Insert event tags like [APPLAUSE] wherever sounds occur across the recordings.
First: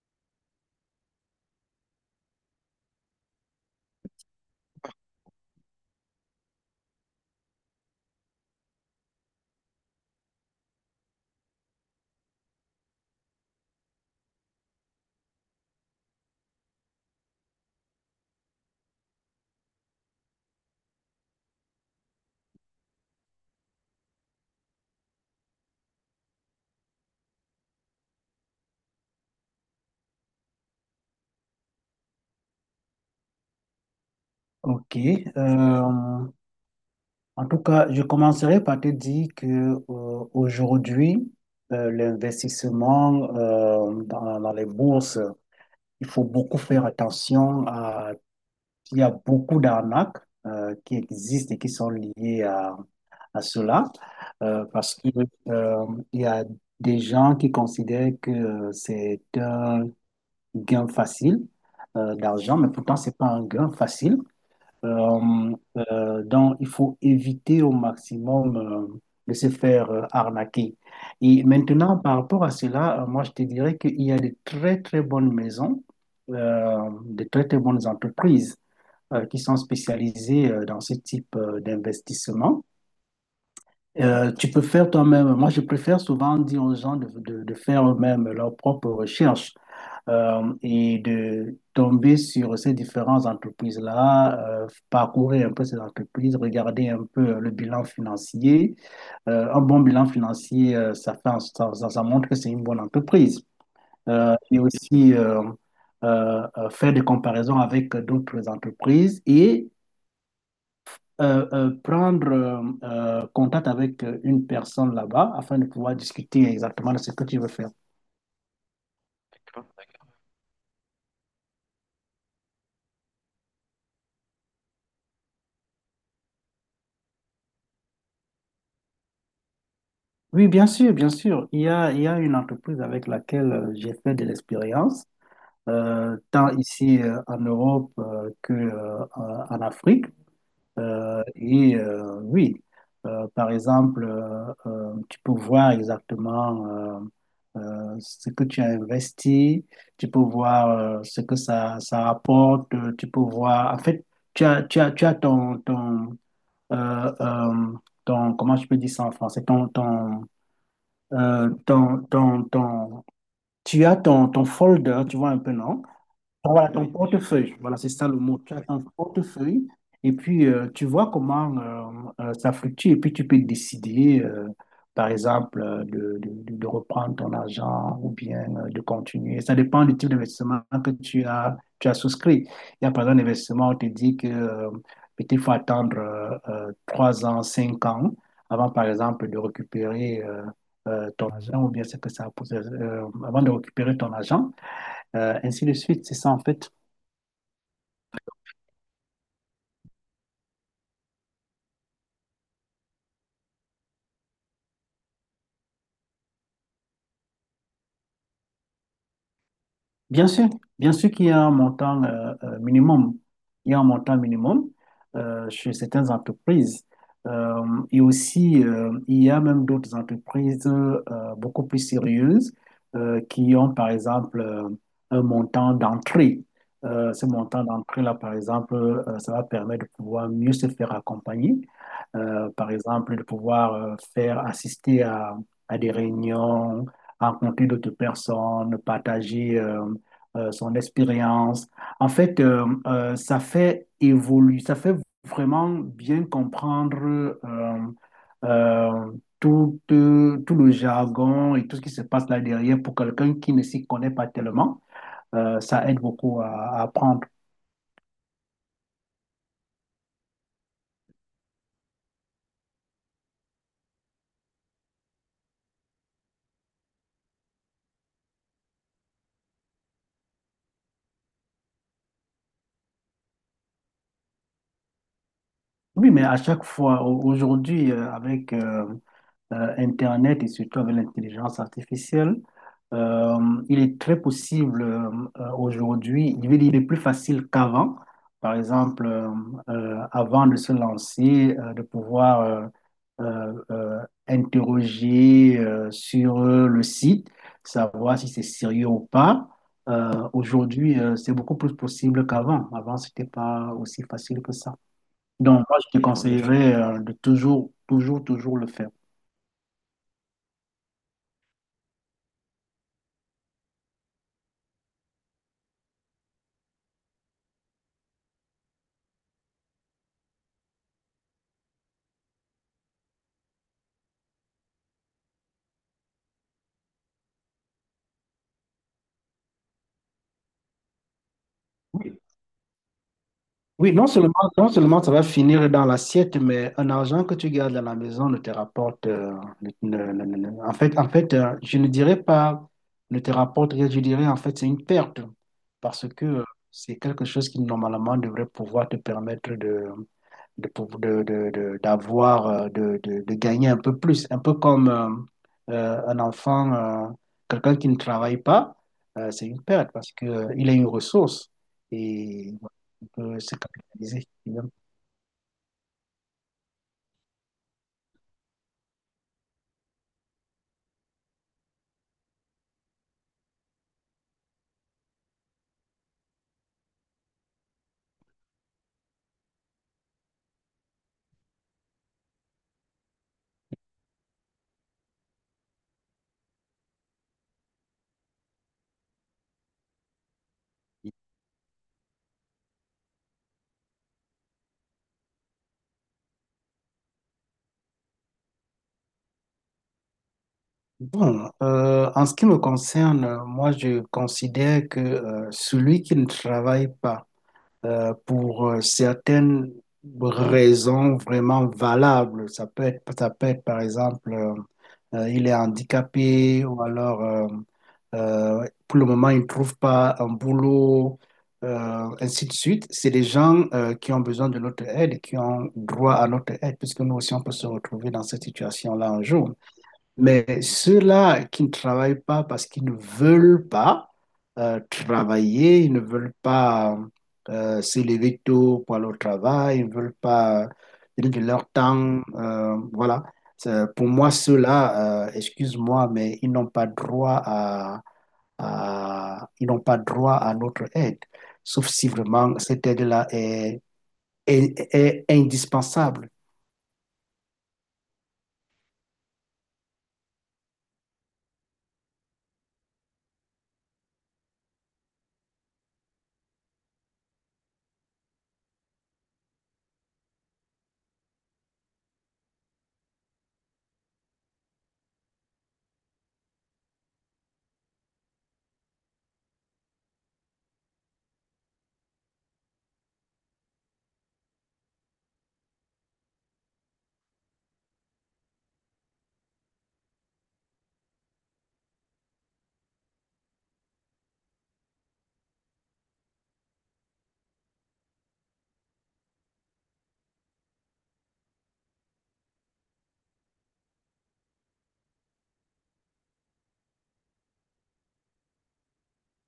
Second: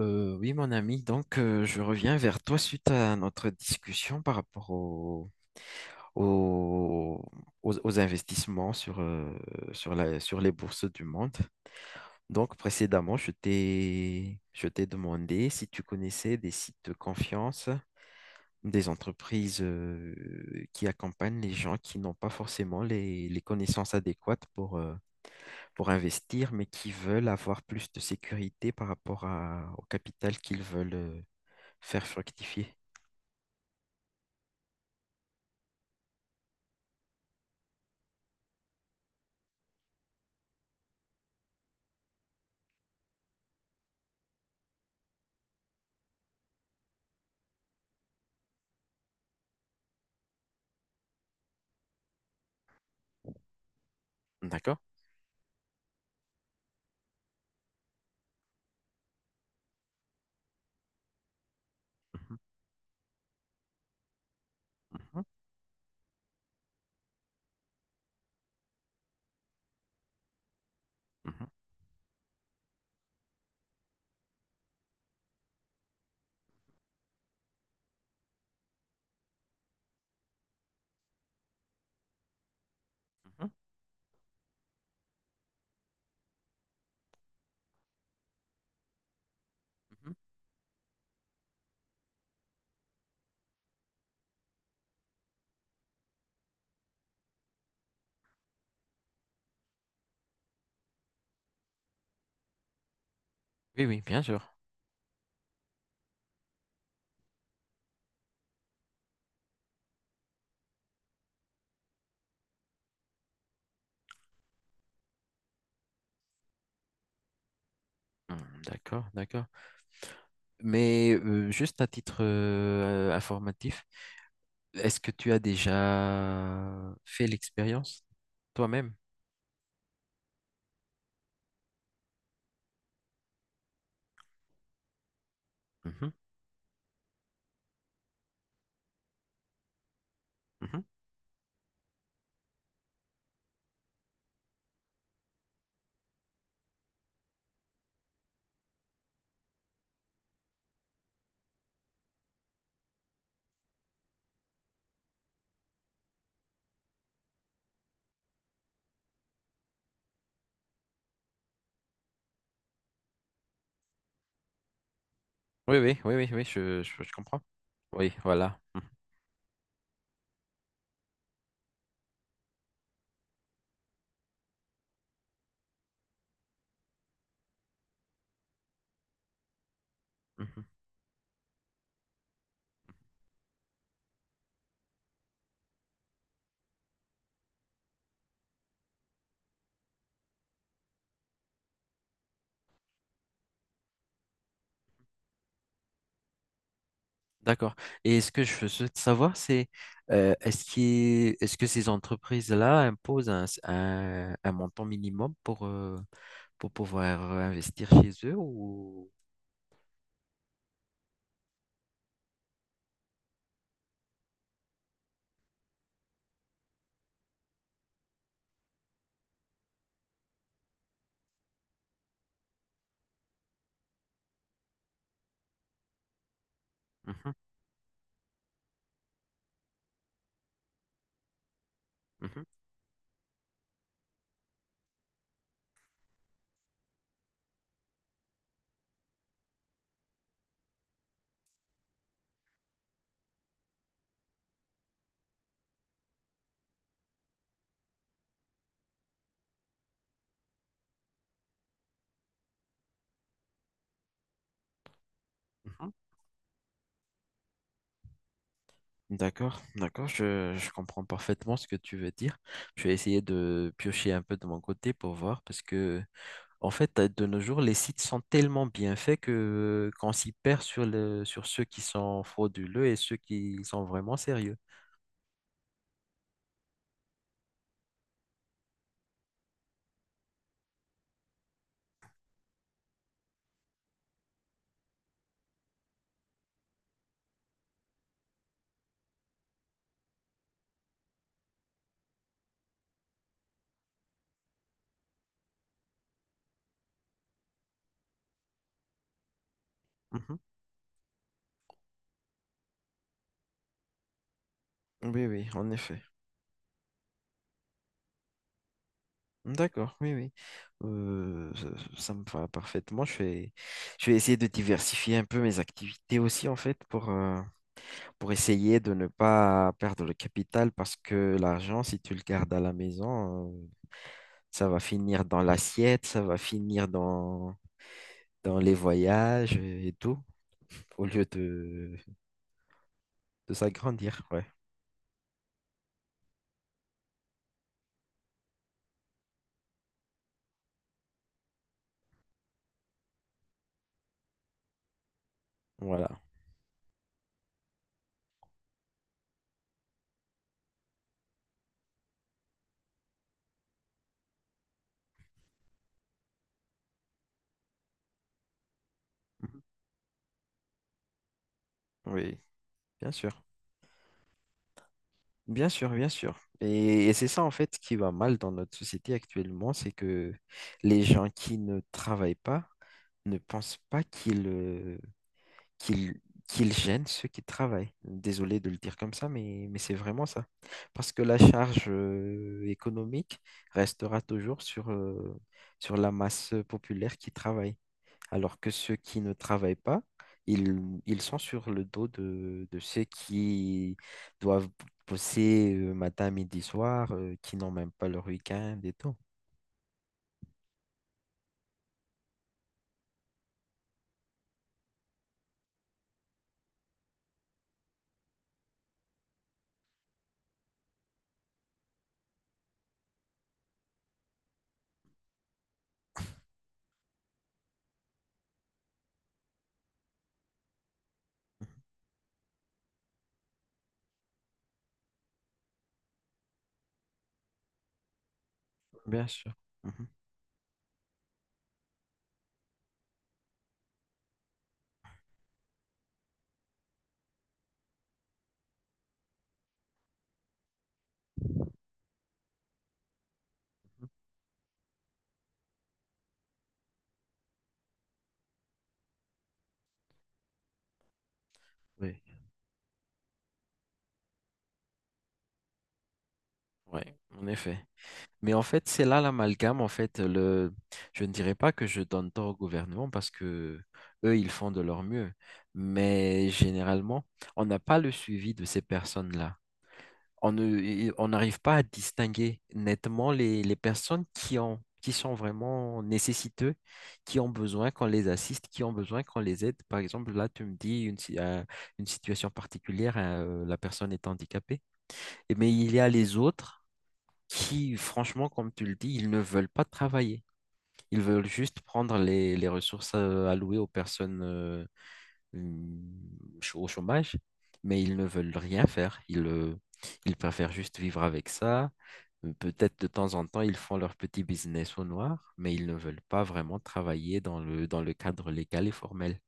Oui, mon ami, donc je reviens vers toi suite à notre discussion par rapport au- aux investissements sur les bourses du monde. Donc précédemment, je t'ai demandé si tu connaissais des sites de confiance, des entreprises qui accompagnent les gens qui n'ont pas forcément les connaissances adéquates pour investir, mais qui veulent avoir plus de sécurité par rapport au capital qu'ils veulent faire fructifier. Ok. Euh, En tout cas, je commencerai par te dire que aujourd'hui, l'investissement dans les bourses, il faut beaucoup faire attention à il y a beaucoup d'arnaques qui existent et qui sont liées à cela, D'accord. parce que euh, il y a des gens qui considèrent que c'est un gain facile Mhm. d'argent, mais pourtant c'est pas un gain facile. mhm, Donc, il faut éviter au maximum de se faire arnaquer. Et mhm, maintenant, par rapport à cela, moi, je te dirais qu'il y a de très, très bonnes maisons, de très, très bonnes entreprises qui sont spécialisées dans ce type d'investissement. mhm, Tu peux faire toi-même. Moi, je préfère souvent dire aux gens de faire eux-mêmes leurs propres recherches mhm. Et de tomber sur ces différentes entreprises-là, parcourir un peu ces entreprises, regarder un peu le bilan financier. Un bon bilan financier, ça fait, ça- ça montre que c'est une bonne entreprise. Oui, oui, bien sûr. Et aussi faire des comparaisons avec d'autres entreprises et prendre contact avec une personne là-bas afin de pouvoir discuter exactement de ce que tu veux faire. Hmm, D'accord, d'accord. Mais juste à titre informatif, est-ce que tu as déjà fait l'expérience toi-même? Oui, bien sûr, bien sûr. Il y a une entreprise avec laquelle j'ai fait de l'expérience, Mhm. Tant ici en Europe que en Afrique. mhm. Oui, par exemple, tu peux voir exactement ce que tu as investi, tu peux voir ce que ça rapporte, tu peux voir, en fait, tu as euh, euh, comment je peux dire ça en français, euh, ton, ton, ton- tu as ton, ton folder, tu vois un peu, Oui, non? oui, oui, oui, oui, Voilà, ton je, Oui. je- je comprends. portefeuille. Voilà, c'est ça Oui, le mot. Tu voilà. as Mhm, ton portefeuille et puis tu vois comment ça fluctue et puis tu peux décider, par exemple, de reprendre ton argent ou bien de continuer. Ça dépend du type mhm. d'investissement que tu as souscrit. Il y a par exemple un investissement où on te dit que peut-être il faut attendre trois ans, cinq ans avant, par exemple, de récupérer ton argent ou bien c'est que a posé- avant de récupérer ton argent. Ainsi de suite, c'est ça en fait. D'accord. Et ce que je souhaite savoir, c'est est-ce que ces entreprises-là imposent un montant minimum pour pouvoir investir chez eux ou... Bien sûr, bien sûr qu'il y a un montant minimum. Il y a un montant minimum chez certaines entreprises. Euh, et aussi, il y a même d'autres entreprises beaucoup plus sérieuses qui ont, par exemple, un montant d'entrée. Ce Mhm. montant d'entrée-là, par exemple, ça va permettre de pouvoir mieux se faire accompagner. mhm, Par exemple, de pouvoir faire assister à des réunions, rencontrer d'autres personnes, partager. Son expérience. En fait, ça fait évoluer, ça fait vraiment bien comprendre euh, euh, tout, tout le jargon et tout ce qui se passe là derrière pour quelqu'un qui ne s'y connaît pas tellement. Ça mhm. aide beaucoup à apprendre. D'accord, d'accord, je- je comprends parfaitement ce que tu veux dire. Je vais essayer de piocher un peu de mon côté pour voir parce que, en fait, de nos jours, les sites sont tellement bien faits que qu'on s'y perd sur sur ceux qui sont frauduleux et ceux qui sont vraiment sérieux. Oui, mais à chaque fois, au- aujourd'hui, avec Internet et surtout avec l'intelligence artificielle, euh, il est très possible aujourd'hui, je veux dire, il est plus facile qu'avant. Par exemple, avant de se lancer, de pouvoir euh, euh, interroger sur le site, savoir si c'est sérieux ou pas. Mhm. Aujourd'hui, c'est beaucoup plus possible qu'avant. Avant, c'était pas aussi facile que ça. Oui, oui, Donc, en moi, je te effet. Oui, En effet. Conseillerais de toujours, toujours, toujours le faire. D'accord, oui, oui. Euh, ça, ça me va parfaitement. Je vais essayer de diversifier un peu mes activités aussi, en fait, pour essayer de ne pas perdre le capital parce que l'argent, si tu le gardes à la maison, ça va finir dans l'assiette, ça va finir dans les voyages et tout, au lieu Oui. de Oui, non s'agrandir. seulement, Ouais, non seulement ça va finir dans l'assiette, mais un argent que tu gardes à la maison ne te rapporte. En fait je ne dirais pas ne te rapporte rien, je dirais en fait c'est une perte parce voilà. que c'est quelque chose qui normalement devrait pouvoir te permettre de, d'avoir, de gagner un peu plus. Un peu comme un enfant, quelqu'un qui ne travaille pas, c'est une perte parce que, il est une ressource. Oui, Et bien sûr. Se capitaliser. Bien sûr, bien sûr. Et c'est ça en fait ce qui va mal dans notre société actuellement, c'est que les gens qui ne travaillent pas ne pensent pas qu'ils qu'il qu'il gêne ceux qui travaillent. Désolé de le dire comme ça, mais c'est vraiment ça. Parce que la charge économique restera toujours sur la masse populaire qui travaille. Alors que ceux qui ne travaillent pas, ils, ils sont sur le dos de ceux qui doivent bosser matin, midi, soir, qui n'ont même pas leur week-end et tout. Bon, en ce qui me concerne, moi, je considère que celui qui ne travaille pas, pour certaines raisons vraiment valables. Ça peut être par exemple, il est handicapé ou alors pour le moment il ne trouve pas un boulot, ainsi de suite. C'est des gens qui ont besoin de notre aide et qui ont droit à notre aide puisque nous aussi on peut se retrouver dans cette situation-là un Bien sûr. jour. Mhm. Mais ceux-là qui ne travaillent pas parce qu'ils ne veulent pas travailler, ils ne veulent pas se lever tôt pour aller au travail, ils ne veulent pas donner de leur temps, voilà. C'est- Pour moi, ceux-là, excuse-moi, mais ils n'ont pas droit à- ils n'ont pas droit à notre aide, sauf si Oui, vraiment cette aide-là est, est indispensable. oui, en effet. Mais en fait, c'est là l'amalgame. En fait, le... je ne dirais pas que je donne tort au gouvernement parce que eux, ils font de leur mieux. Mais généralement, on n'a pas le suivi de ces personnes-là. On ne, et on n'arrive pas à distinguer nettement les personnes qui ont, qui sont vraiment nécessiteux, qui ont besoin qu'on les assiste, qui ont besoin qu'on les aide. Par exemple, là, tu me dis une, si- une situation particulière, hein, la personne est handicapée. Et- Mais il y a les autres qui, franchement, comme tu le dis, ils ne veulent pas travailler. Ils veulent juste prendre les ressources allouées aux personnes au chômage, mais ils ne veulent rien faire. Ils préfèrent juste vivre avec ça. Peut-être de temps en temps, ils font leur petit business au noir, mais ils ne veulent pas vraiment travailler dans dans le cadre légal et formel.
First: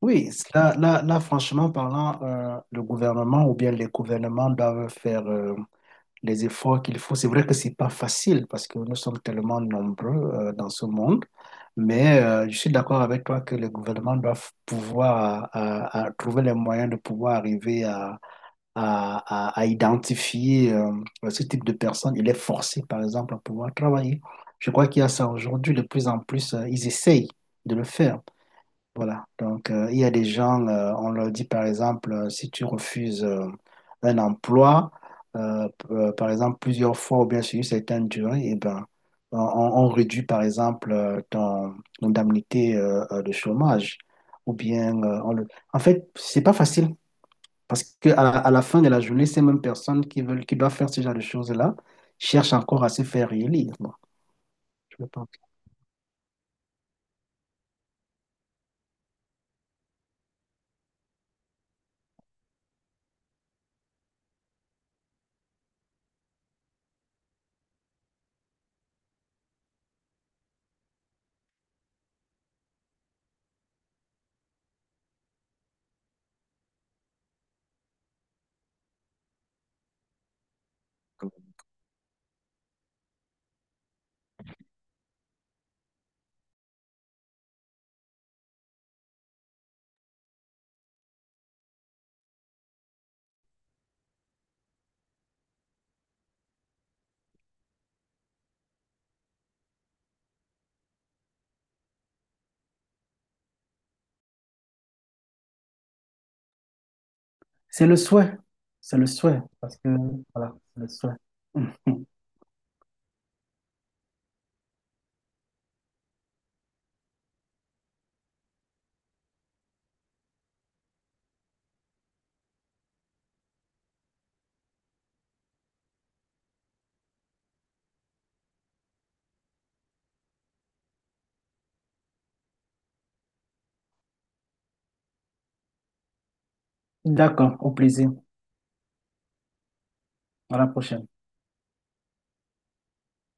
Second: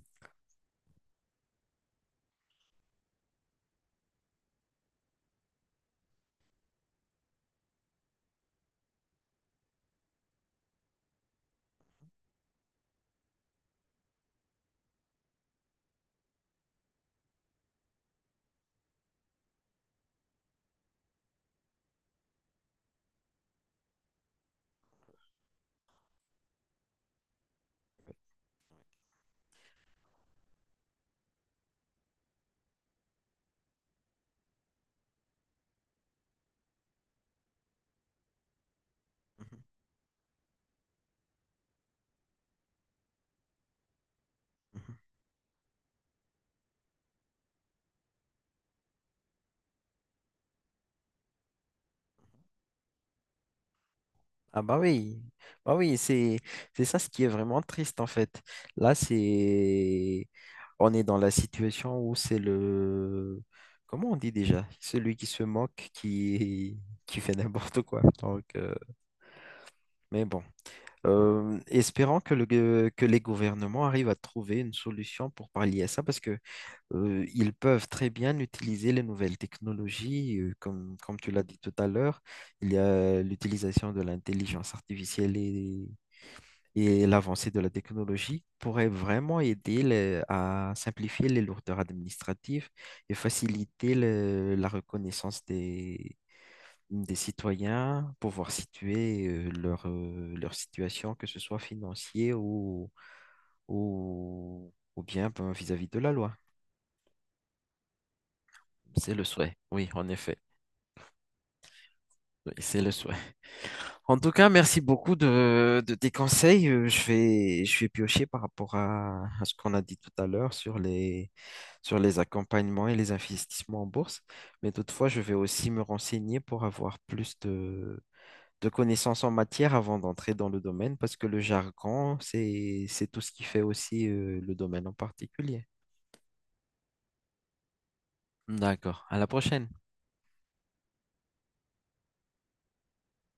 Oui, là, là, là, franchement parlant, le gouvernement ou bien les gouvernements doivent faire les efforts qu'il faut. C'est vrai que c'est pas facile parce que nous sommes tellement nombreux dans ce monde, mais je suis d'accord avec toi que les gouvernements doivent pouvoir à trouver les moyens de pouvoir arriver à, à identifier ce type de personnes. Il est forcé, par exemple, à pouvoir travailler. Je crois qu'il y a ça aujourd'hui. De plus en plus, ils essayent de le faire. Voilà. Donc, il y a des gens, on leur dit par exemple, si tu refuses un emploi, par exemple plusieurs fois ou bien sur une certaine durée, eh ben, Mhm. on réduit par exemple ton indemnité de chômage. Ou mhm. bien, on le... En fait, c'est pas facile parce que à la fin de la journée, ces mêmes personnes qui doivent faire ce genre de choses-là cherchent encore à se faire réélire. Moi, Ah je pense que- bah oui, c'est ça ce qui est vraiment triste en fait. Là, c'est on est dans la situation où c'est le comment on dit déjà? Celui qui se moque qui [LAUGHS] qui fait n'importe quoi. Mais bon, Espérons que les gouvernements arrivent à trouver une solution pour pallier à ça parce que ils peuvent très bien utiliser les nouvelles technologies comme tu l'as dit tout à l'heure, il y a l'utilisation de l'intelligence artificielle et l'avancée de la technologie pourrait vraiment aider à simplifier les lourdeurs administratives et faciliter la reconnaissance des citoyens, pouvoir situer leur situation, que ce soit financier ou ou bien ben, vis-à-vis de la loi. C'est le souhait. C'est le C'est le souhait. souhait, Parce que, oui, en effet. voilà, c'est le souhait. [LAUGHS] Oui, c'est le souhait. En tout cas, merci beaucoup de tes conseils. Je vais piocher par rapport à ce qu'on a dit tout à l'heure sur les accompagnements et les investissements en bourse. Mais toutefois, je vais aussi me renseigner pour avoir plus de connaissances en matière avant d'entrer dans le domaine, parce que le jargon, c'est tout ce qui fait aussi le domaine en particulier. D'accord, au plaisir. D'accord. À la prochaine. À la prochaine.